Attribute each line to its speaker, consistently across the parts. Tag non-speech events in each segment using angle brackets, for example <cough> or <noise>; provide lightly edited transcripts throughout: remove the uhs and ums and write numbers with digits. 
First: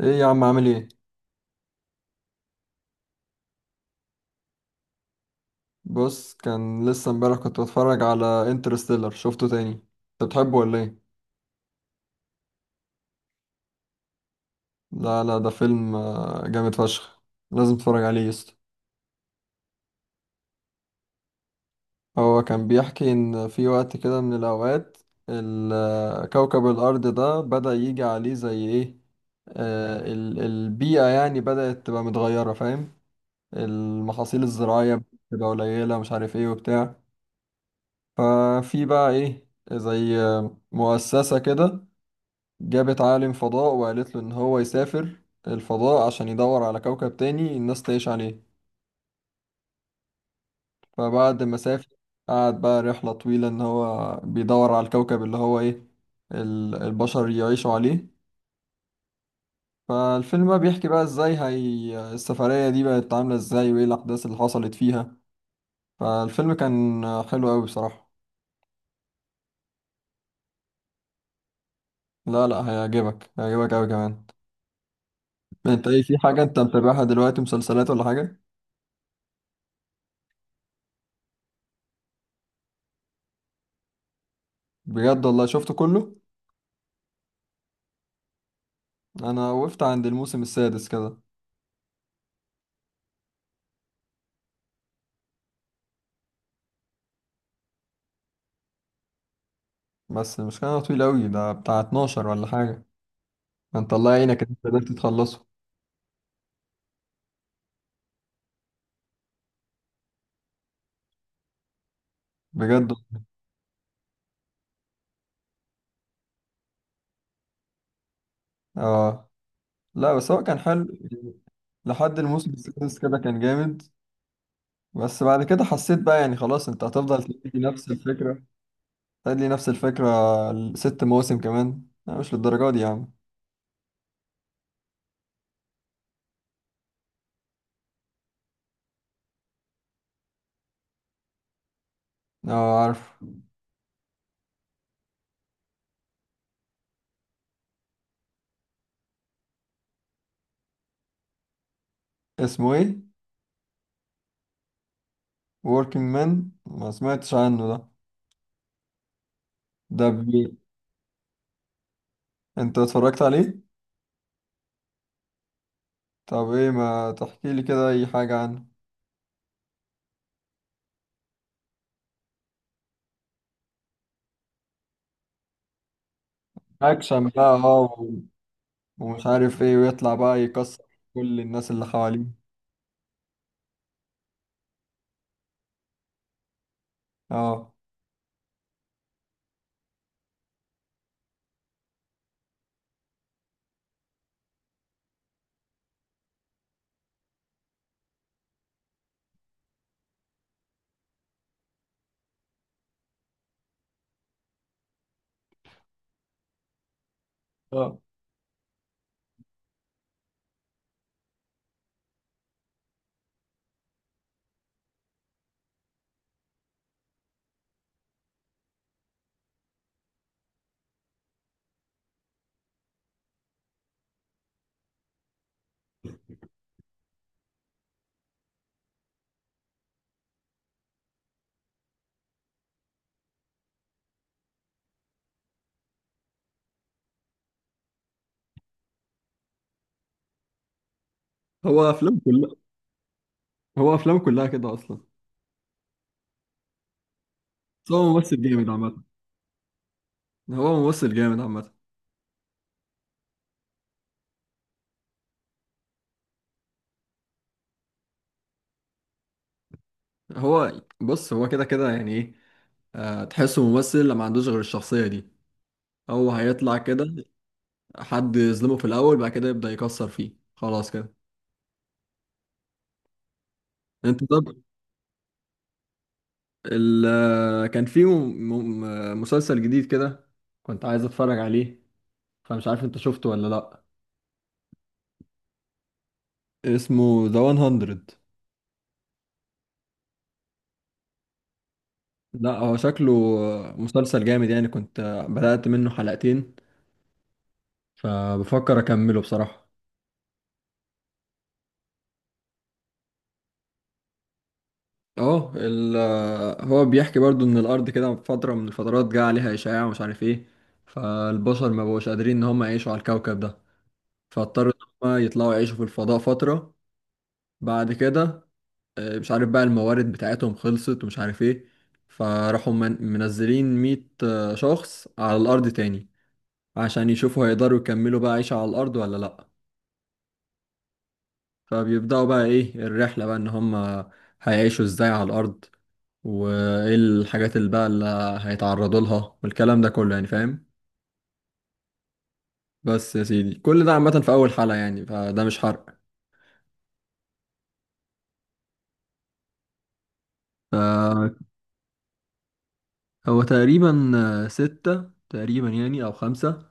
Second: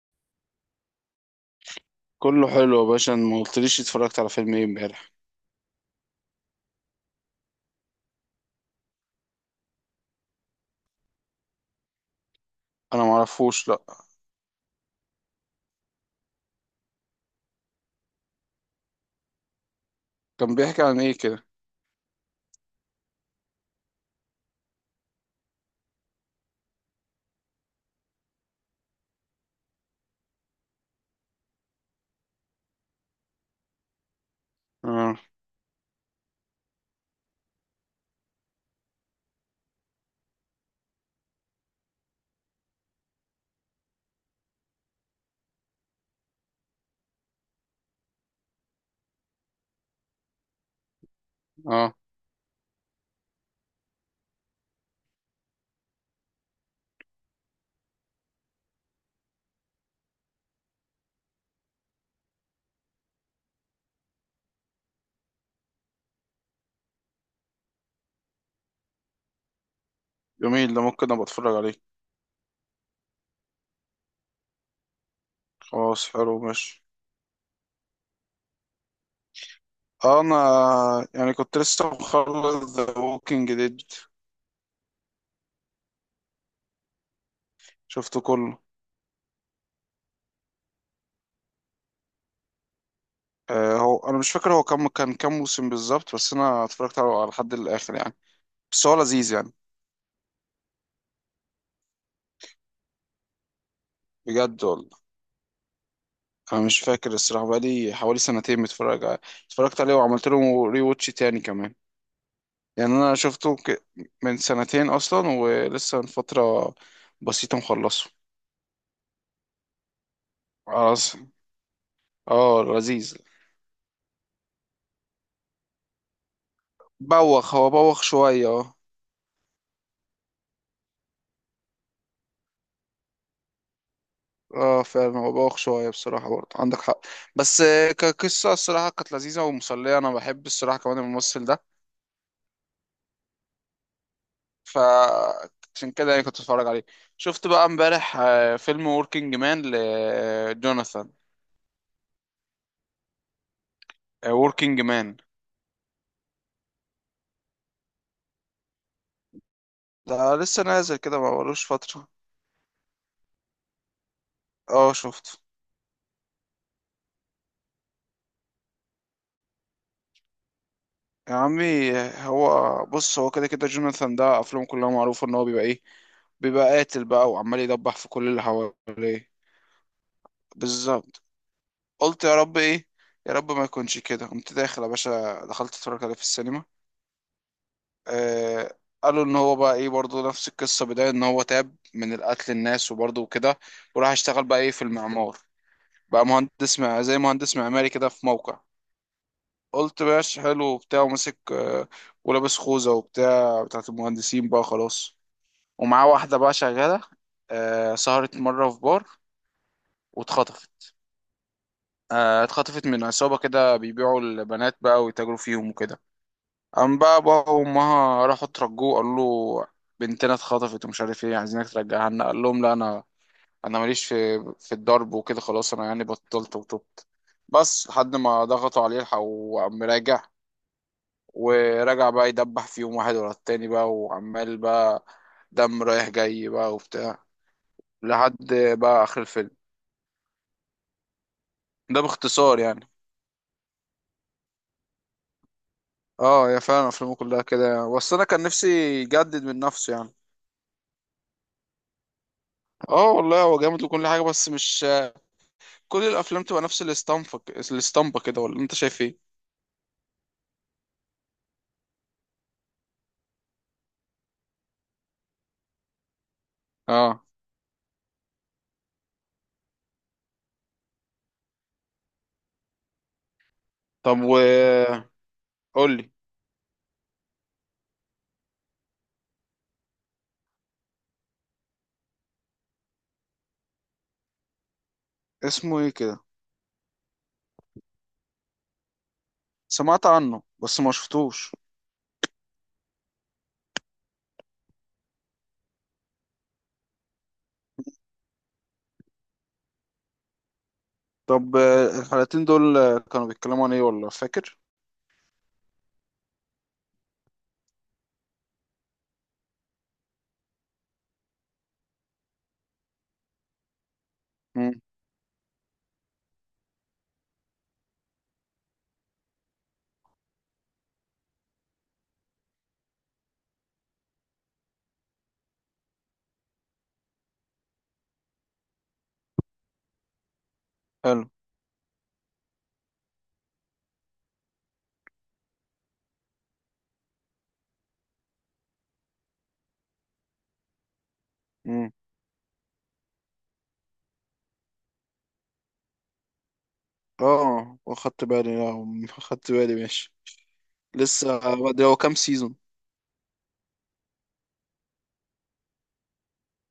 Speaker 1: ايه يا عم، عامل ايه؟
Speaker 2: كله حلو يا باشا. أنا ما قلتليش اتفرجت على فيلم ايه امبارح.
Speaker 1: بص، كان لسه امبارح كنت بتفرج على انترستيلر، شفته تاني. انت بتحبه ولا ايه؟
Speaker 2: انا ما اعرفوش، لا.
Speaker 1: لا لا، ده فيلم جامد فشخ. لازم تتفرج عليه يا اسطى.
Speaker 2: كان بيحكي عن ايه كده؟
Speaker 1: هو كان بيحكي ان في وقت كده من الاوقات كوكب الارض ده بدأ يجي عليه زي ايه. البيئة يعني بدأت تبقى متغيرة، فاهم؟ المحاصيل الزراعية
Speaker 2: اه.
Speaker 1: بتبقى قليلة، مش عارف ايه وبتاع. ففي بقى ايه زي مؤسسة كده جابت عالم فضاء وقالت له إن هو يسافر الفضاء عشان يدور على كوكب تاني الناس تعيش عليه. فبعد ما سافر
Speaker 2: اه.
Speaker 1: قعد بقى رحلة طويلة إن هو بيدور على الكوكب اللي هو إيه، البشر يعيشوا عليه. فالفيلم بقى بيحكي بقى إزاي هي السفرية دي بقت عاملة إزاي، وإيه الأحداث اللي حصلت فيها. فالفيلم كان حلو أوي بصراحة.
Speaker 2: جميل، ده ممكن ابقى اتفرج عليه.
Speaker 1: لا لا، هيعجبك هيعجبك أوي كمان. أنت إيه،
Speaker 2: خلاص،
Speaker 1: في
Speaker 2: حلو،
Speaker 1: حاجة أنت
Speaker 2: ماشي.
Speaker 1: متابعها دلوقتي، مسلسلات ولا حاجة؟
Speaker 2: انا يعني كنت لسه مخلص ذا ووكينج ديد.
Speaker 1: بجد والله شفته كله؟
Speaker 2: شفته كله.
Speaker 1: انا وقفت عند الموسم السادس كده.
Speaker 2: آه، هو انا مش فاكر هو كم كان كام موسم بالظبط. بس انا اتفرجت على لحد الاخر يعني. بس هو لذيذ يعني.
Speaker 1: بس مش كان طويل قوي، ده بتاع 12 ولا حاجة؟ انت الله يعينك إن انت
Speaker 2: بجد
Speaker 1: قدرت
Speaker 2: والله.
Speaker 1: تخلصه.
Speaker 2: انا مش فاكر الصراحه، بقالي حوالي سنتين متفرج. اتفرجت عليه وعملت له ري واتش تاني كمان.
Speaker 1: بجد.
Speaker 2: يعني انا من سنتين اصلا، ولسه من فتره بسيطه مخلصه.
Speaker 1: اه. لا بس هو كان حلو
Speaker 2: خلاص.
Speaker 1: يعني، لحد الموسم
Speaker 2: اه،
Speaker 1: السادس
Speaker 2: لذيذ.
Speaker 1: كده كان جامد. بس بعد كده حسيت بقى يعني خلاص، انت هتفضل تدي
Speaker 2: هو
Speaker 1: نفس
Speaker 2: بوخ
Speaker 1: الفكرة،
Speaker 2: شويه، اه.
Speaker 1: تدي نفس الفكرة. 6 مواسم كمان؟ لا مش للدرجة دي يا عم.
Speaker 2: اه، فعلا هو بوخ شويه بصراحه، برضه عندك حق. بس كقصه الصراحه كانت لذيذه ومسليه. انا بحب الصراحه كمان الممثل ده.
Speaker 1: اه، عارف.
Speaker 2: ف عشان كده يعني كنت اتفرج عليه. شفت بقى امبارح فيلم وركينج مان لجوناثان.
Speaker 1: اسمه ايه؟
Speaker 2: وركينج مان.
Speaker 1: working man. ما سمعتش عنه ده. ده
Speaker 2: ده
Speaker 1: بي.
Speaker 2: لسه نازل كده، ما بقالوش فتره.
Speaker 1: انت اتفرجت عليه؟
Speaker 2: اه، شفته.
Speaker 1: طب ايه، ما تحكي لي كده اي حاجة عنه.
Speaker 2: يا عمي، هو بص، هو كده كده جوناثان ده افلامه كلها معروفه ان هو بيبقى ايه. بيبقى قاتل
Speaker 1: اكشن
Speaker 2: بقى،
Speaker 1: بقى،
Speaker 2: وعمال يدبح في كل اللي
Speaker 1: ومش
Speaker 2: حواليه.
Speaker 1: عارف ايه، ويطلع بقى يكسر
Speaker 2: بالظبط.
Speaker 1: كل الناس اللي
Speaker 2: قلت
Speaker 1: حواليه.
Speaker 2: يا رب ايه، يا رب ما يكونش كده. قمت داخل يا باشا، دخلت اتفرج عليه في السينما.
Speaker 1: اه.
Speaker 2: آه، قالوا ان هو بقى ايه برضه نفس القصه، بدايه ان هو تاب من القتل الناس وبرضه وكده. وراح اشتغل بقى ايه في المعمار، بقى مهندس، مع زي مهندس معماري كده في موقع. قلت ماشي، حلو وبتاع. وماسك ولابس خوذه وبتاع بتاعت المهندسين بقى خلاص. ومعاه واحدة بقى شغالة.
Speaker 1: اه.
Speaker 2: سهرت مرة في بار واتخطفت. اتخطفت من عصابة كده بيبيعوا البنات بقى ويتاجروا فيهم وكده. قام بقى بابا وأمها راحوا ترجوه، قالوا له بنتنا اتخطفت ومش عارف ايه، عايزينك ترجعها لنا. قال لهم لا، أنا ماليش في الضرب وكده. خلاص، أنا يعني بطلت وتوبت. بس لحد ما ضغطوا عليه الحق، وقام راجع. ورجع بقى يدبح فيهم واحد ورا التاني بقى، وعمال بقى دم رايح جاي بقى وبتاع، لحد بقى آخر الفيلم.
Speaker 1: هو
Speaker 2: ده
Speaker 1: افلام كلها.
Speaker 2: باختصار يعني.
Speaker 1: هو افلام كلها كده اصلا.
Speaker 2: اه، يا فعلا افلامه كلها كده
Speaker 1: بس
Speaker 2: يعني.
Speaker 1: هو
Speaker 2: بس انا
Speaker 1: ممثل
Speaker 2: كان
Speaker 1: جامد
Speaker 2: نفسي
Speaker 1: عامه.
Speaker 2: يجدد من نفسه يعني.
Speaker 1: هو ممثل جامد عامه.
Speaker 2: اه والله، هو جامد وكل حاجه، بس مش كل الافلام تبقى نفس الاسطمبه، الاسطمبه كده، ولا انت شايف ايه؟
Speaker 1: هو بص هو كده كده يعني ايه. تحسه ممثل لما ما عندوش غير الشخصيه دي، هو هيطلع
Speaker 2: اه.
Speaker 1: كده. حد يظلمه في الاول، بعد كده يبدا يكسر فيه، خلاص كده.
Speaker 2: طب،
Speaker 1: انت طب.
Speaker 2: قول لي.
Speaker 1: ال آه، كان في مسلسل جديد كده، كنت عايز اتفرج عليه، فمش عارف انت شفته ولا لا.
Speaker 2: اسمه ايه كده؟
Speaker 1: اسمه ذا 100.
Speaker 2: سمعت عنه بس ما شفتوش.
Speaker 1: لا هو شكله مسلسل جامد يعني. كنت بدأت منه حلقتين، فبفكر أكمله بصراحة.
Speaker 2: طب الحلقتين دول كانوا بيتكلموا عن ايه ولا فاكر؟
Speaker 1: اه، هو بيحكي برضو ان الارض كده في فترة من الفترات جه عليها اشعاع، ومش عارف ايه. فالبشر ما بقوش قادرين ان هم يعيشوا على الكوكب ده، فاضطروا ان
Speaker 2: امم.
Speaker 1: هم يطلعوا يعيشوا في الفضاء فترة. بعد كده مش عارف بقى الموارد بتاعتهم خلصت ومش عارف ايه، فراحوا منزلين 100 شخص على الارض تاني عشان يشوفوا هيقدروا يكملوا بقى عيشة على الأرض ولا لأ.
Speaker 2: حلو.
Speaker 1: فبيبدأوا بقى إيه الرحلة، بقى إن هما هيعيشوا إزاي على الأرض، وإيه الحاجات اللي بقى اللي هيتعرضوا لها، والكلام ده كله يعني، فاهم؟
Speaker 2: امم.
Speaker 1: بس يا سيدي كل ده عامة في أول حلقة يعني، فده مش حرق.
Speaker 2: اه، واخدت بالي، لا. <laughs> اخدت بالي، ماشي.
Speaker 1: فهو
Speaker 2: لسه بدري. هو كام سيزون؟
Speaker 1: تقريبا ستة تقريبا يعني، أو خمسة.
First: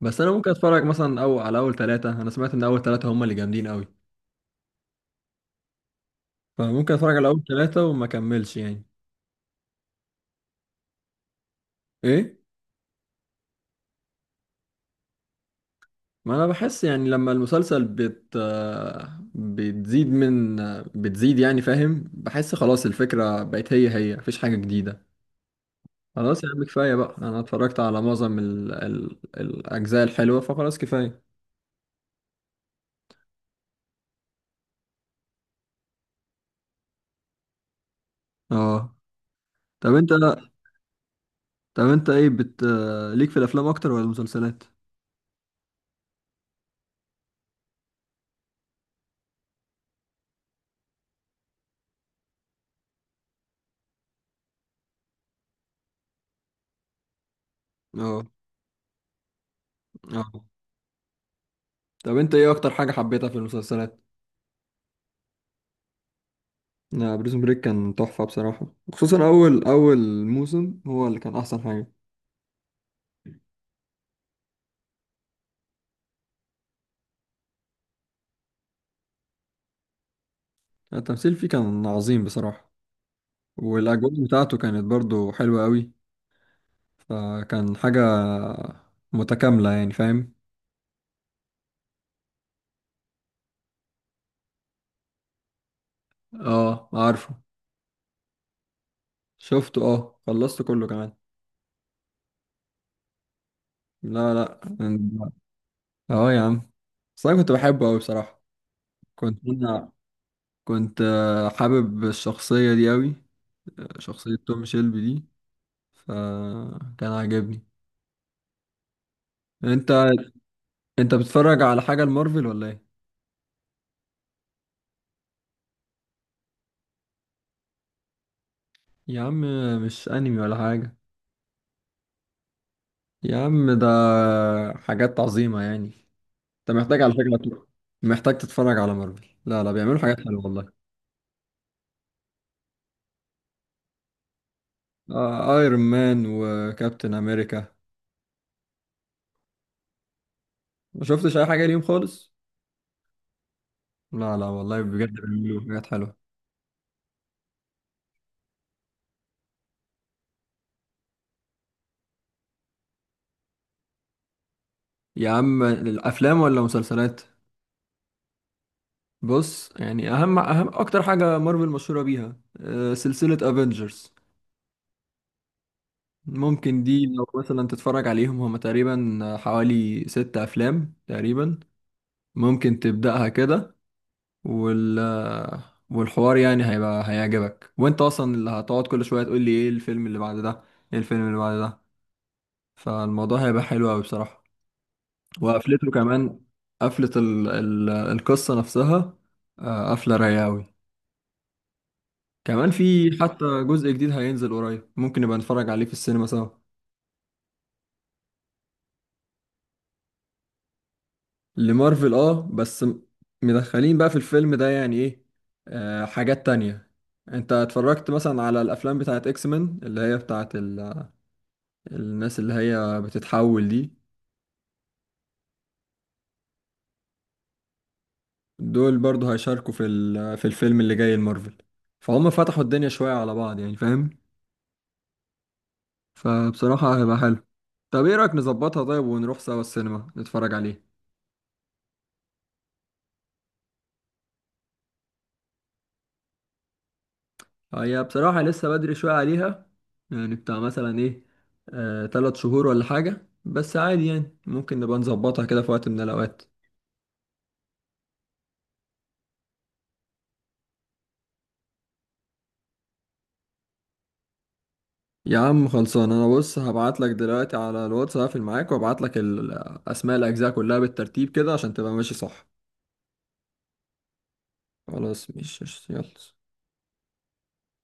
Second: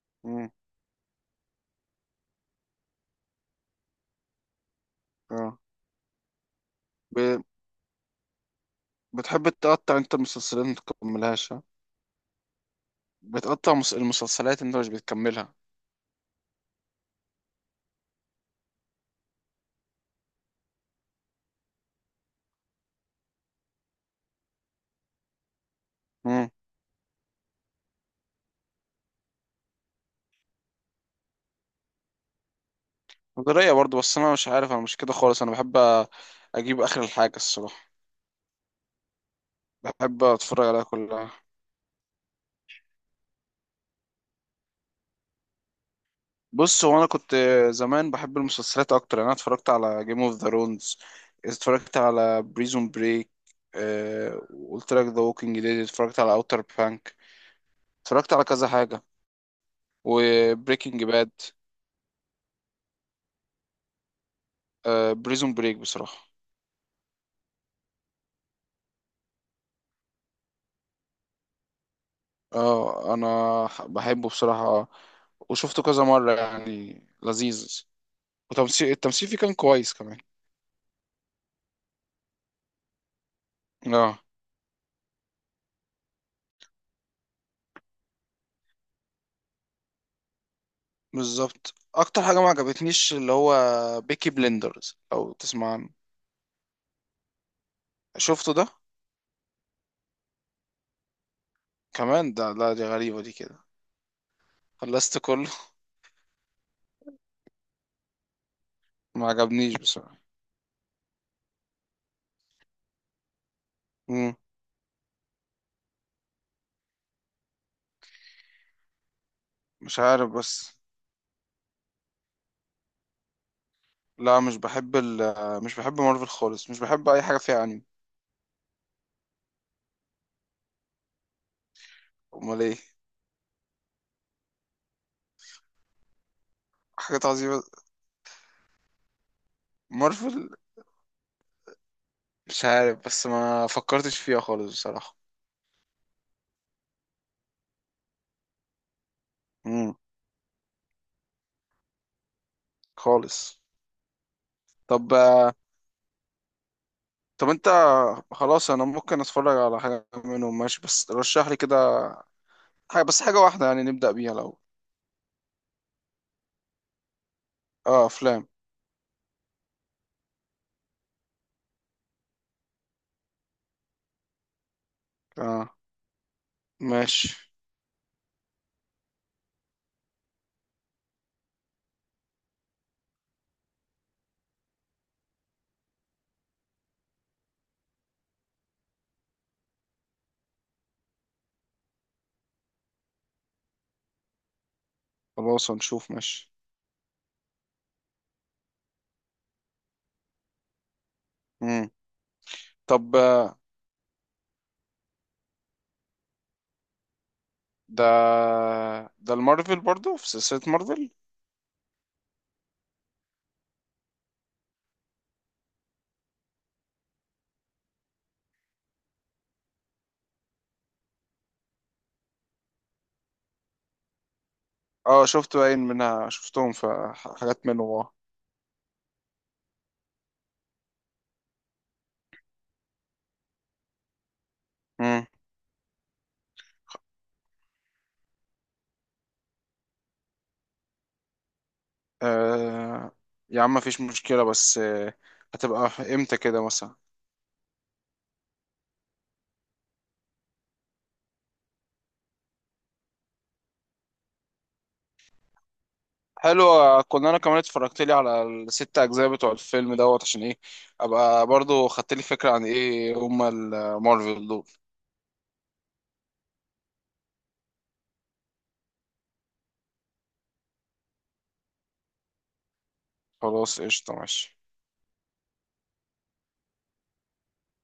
Speaker 1: بس أنا ممكن
Speaker 2: امم.
Speaker 1: أتفرج مثلا أو على أول ثلاثة، أنا سمعت إن أول ثلاثة هما اللي جامدين أوي،
Speaker 2: اه.
Speaker 1: فممكن أتفرج على أول ثلاثة وما أكملش يعني.
Speaker 2: بتحب تقطع انت المسلسلات ما تكملهاش، ها؟
Speaker 1: إيه؟
Speaker 2: بتقطع المسلسلات، انت مش بتكملها.
Speaker 1: ما انا بحس يعني لما المسلسل بت بتزيد من بتزيد يعني، فاهم؟ بحس خلاص الفكرة بقت هي هي، مفيش حاجة جديدة. خلاص يا
Speaker 2: امم.
Speaker 1: عم كفاية بقى، انا اتفرجت على معظم الاجزاء الحلوة، فخلاص كفاية.
Speaker 2: ده رأيي برضه، بس انا مش عارف، انا مش كده خالص. انا بحب أ- اجيب اخر الحاجه الصراحه.
Speaker 1: اه. طب انت
Speaker 2: بحب اتفرج عليها كلها.
Speaker 1: طب انت ايه بت ليك في الافلام اكتر ولا المسلسلات؟
Speaker 2: بص هو انا كنت زمان بحب المسلسلات اكتر يعني. انا اتفرجت على جيم اوف ذا رونز، اتفرجت على بريزون بريك، قلت لك ذا ووكينج ديد، اتفرجت على اوتر بانك،
Speaker 1: اه.
Speaker 2: اتفرجت على كذا حاجه،
Speaker 1: اه.
Speaker 2: وبريكنج باد.
Speaker 1: طب انت ايه اكتر حاجة حبيتها في المسلسلات؟
Speaker 2: بريزون بريك بصراحه.
Speaker 1: لا، بريزون بريك كان تحفة بصراحة، خصوصا اول اول موسم هو اللي كان احسن حاجة.
Speaker 2: اه، انا بحبه بصراحة. وشفته كذا مرة يعني، لذيذ. التمثيل فيه كان كويس كمان.
Speaker 1: التمثيل فيه كان عظيم بصراحة،
Speaker 2: اه.
Speaker 1: والاجواء بتاعته كانت برضو حلوة قوي. فكان حاجة متكاملة يعني، فاهم؟
Speaker 2: بالظبط. اكتر حاجة ما عجبتنيش اللي هو بيكي بلندرز، او تسمع عنه؟
Speaker 1: اه، عارفه.
Speaker 2: شفته ده؟
Speaker 1: شفته، اه خلصت كله كمان.
Speaker 2: كمان ده، لا، دي غريبة دي كده.
Speaker 1: لا لا.
Speaker 2: خلصت كله.
Speaker 1: اه يا عم، بس انا كنت بحبه قوي بصراحة.
Speaker 2: <laughs> ما
Speaker 1: كنت
Speaker 2: عجبنيش
Speaker 1: انا
Speaker 2: بصراحة.
Speaker 1: كنت حابب الشخصية دي قوي،
Speaker 2: مم.
Speaker 1: شخصية توم شيلبي دي. فكان عاجبني. انت.
Speaker 2: مش عارف بس.
Speaker 1: انت بتتفرج على حاجة المارفل ولا ايه؟
Speaker 2: لا، مش بحب مارفل خالص. مش بحب اي حاجة فيها انمي.
Speaker 1: يا عم، مش انمي ولا حاجة.
Speaker 2: امال ايه؟
Speaker 1: يا عم، ده حاجات عظيمة يعني، انت محتاج على
Speaker 2: حاجات
Speaker 1: فكرة
Speaker 2: عظيمة
Speaker 1: تروح، محتاج تتفرج على مارفل. لا لا، بيعملوا حاجات حلوة
Speaker 2: مارفل؟
Speaker 1: والله.
Speaker 2: مش عارف بس، ما فكرتش فيها خالص بصراحة.
Speaker 1: آه، ايرون مان وكابتن امريكا،
Speaker 2: مم.
Speaker 1: ما شفتش اي حاجة ليهم خالص؟
Speaker 2: خالص.
Speaker 1: لا لا والله، بجد
Speaker 2: طب آه،
Speaker 1: بيعملوا حاجات حلوة.
Speaker 2: طب انت خلاص انا ممكن اتفرج على حاجه منهم ماشي، بس رشح لي كده حاجه، بس حاجه واحده يعني نبدا بيها لو.
Speaker 1: يا عم، الافلام ولا مسلسلات؟
Speaker 2: اه افلام.
Speaker 1: بص يعني، اهم اهم اكتر حاجة مارفل مشهورة بيها سلسلة افنجرز.
Speaker 2: اه
Speaker 1: ممكن دي لو
Speaker 2: ماشي.
Speaker 1: مثلا تتفرج عليهم، هما تقريبا حوالي 6 افلام تقريبا، ممكن تبدأها كده. وال والحوار يعني هيبقى هيعجبك، وانت اصلا اللي هتقعد كل شويه تقول لي ايه الفيلم اللي بعد ده، ايه الفيلم اللي بعد ده. فالموضوع هيبقى حلو قوي بصراحه.
Speaker 2: خلاص
Speaker 1: وقفلته
Speaker 2: هنشوف
Speaker 1: كمان،
Speaker 2: ماشي.
Speaker 1: قفله القصه نفسها، قفله رايقه قوي.
Speaker 2: امم.
Speaker 1: كمان في
Speaker 2: طب
Speaker 1: حتى جزء جديد هينزل قريب، ممكن نبقى نتفرج عليه في السينما سوا.
Speaker 2: ده ده المارفل برضو، في سلسله مارفل؟
Speaker 1: لمارفل، اه، بس مدخلين بقى في الفيلم ده يعني ايه، حاجات تانية. انت اتفرجت مثلا على الافلام بتاعت اكس مان، اللي هي بتاعت الناس اللي هي بتتحول دي،
Speaker 2: اه شفت باين منها، شفتهم في حاجات منهم، اه.
Speaker 1: دول برضو هيشاركوا في في الفيلم اللي جاي المارفل، فهم فتحوا الدنيا شوية على بعض يعني، فاهم؟
Speaker 2: امم.
Speaker 1: فبصراحة هيبقى حلو. طب ايه رأيك، نظبطها طيب ونروح سوا السينما نتفرج عليه؟
Speaker 2: آه، يا عم مفيش مشكله، بس هتبقى امتى كده مثلا؟
Speaker 1: هي بصراحة لسه بدري شوية عليها، يعني بتاع مثلا ايه، 3 شهور ولا حاجة، بس عادي يعني ممكن نبقى نظبطها كده في وقت من الأوقات.
Speaker 2: حلو. كنا انا كمان اتفرجت لي على الست اجزاء بتوع الفيلم دوت، عشان ايه ابقى برضو خدت لي فكره عن ايه هما المارفل دول.
Speaker 1: يا عم خلصان، انا بص هبعت لك دلوقتي على الواتس، هقفل معاك وابعت لك اسماء الاجزاء كلها بالترتيب كده عشان تبقى ماشي صح.
Speaker 2: خلاص قشطه ماشي.
Speaker 1: خلاص مش يلا.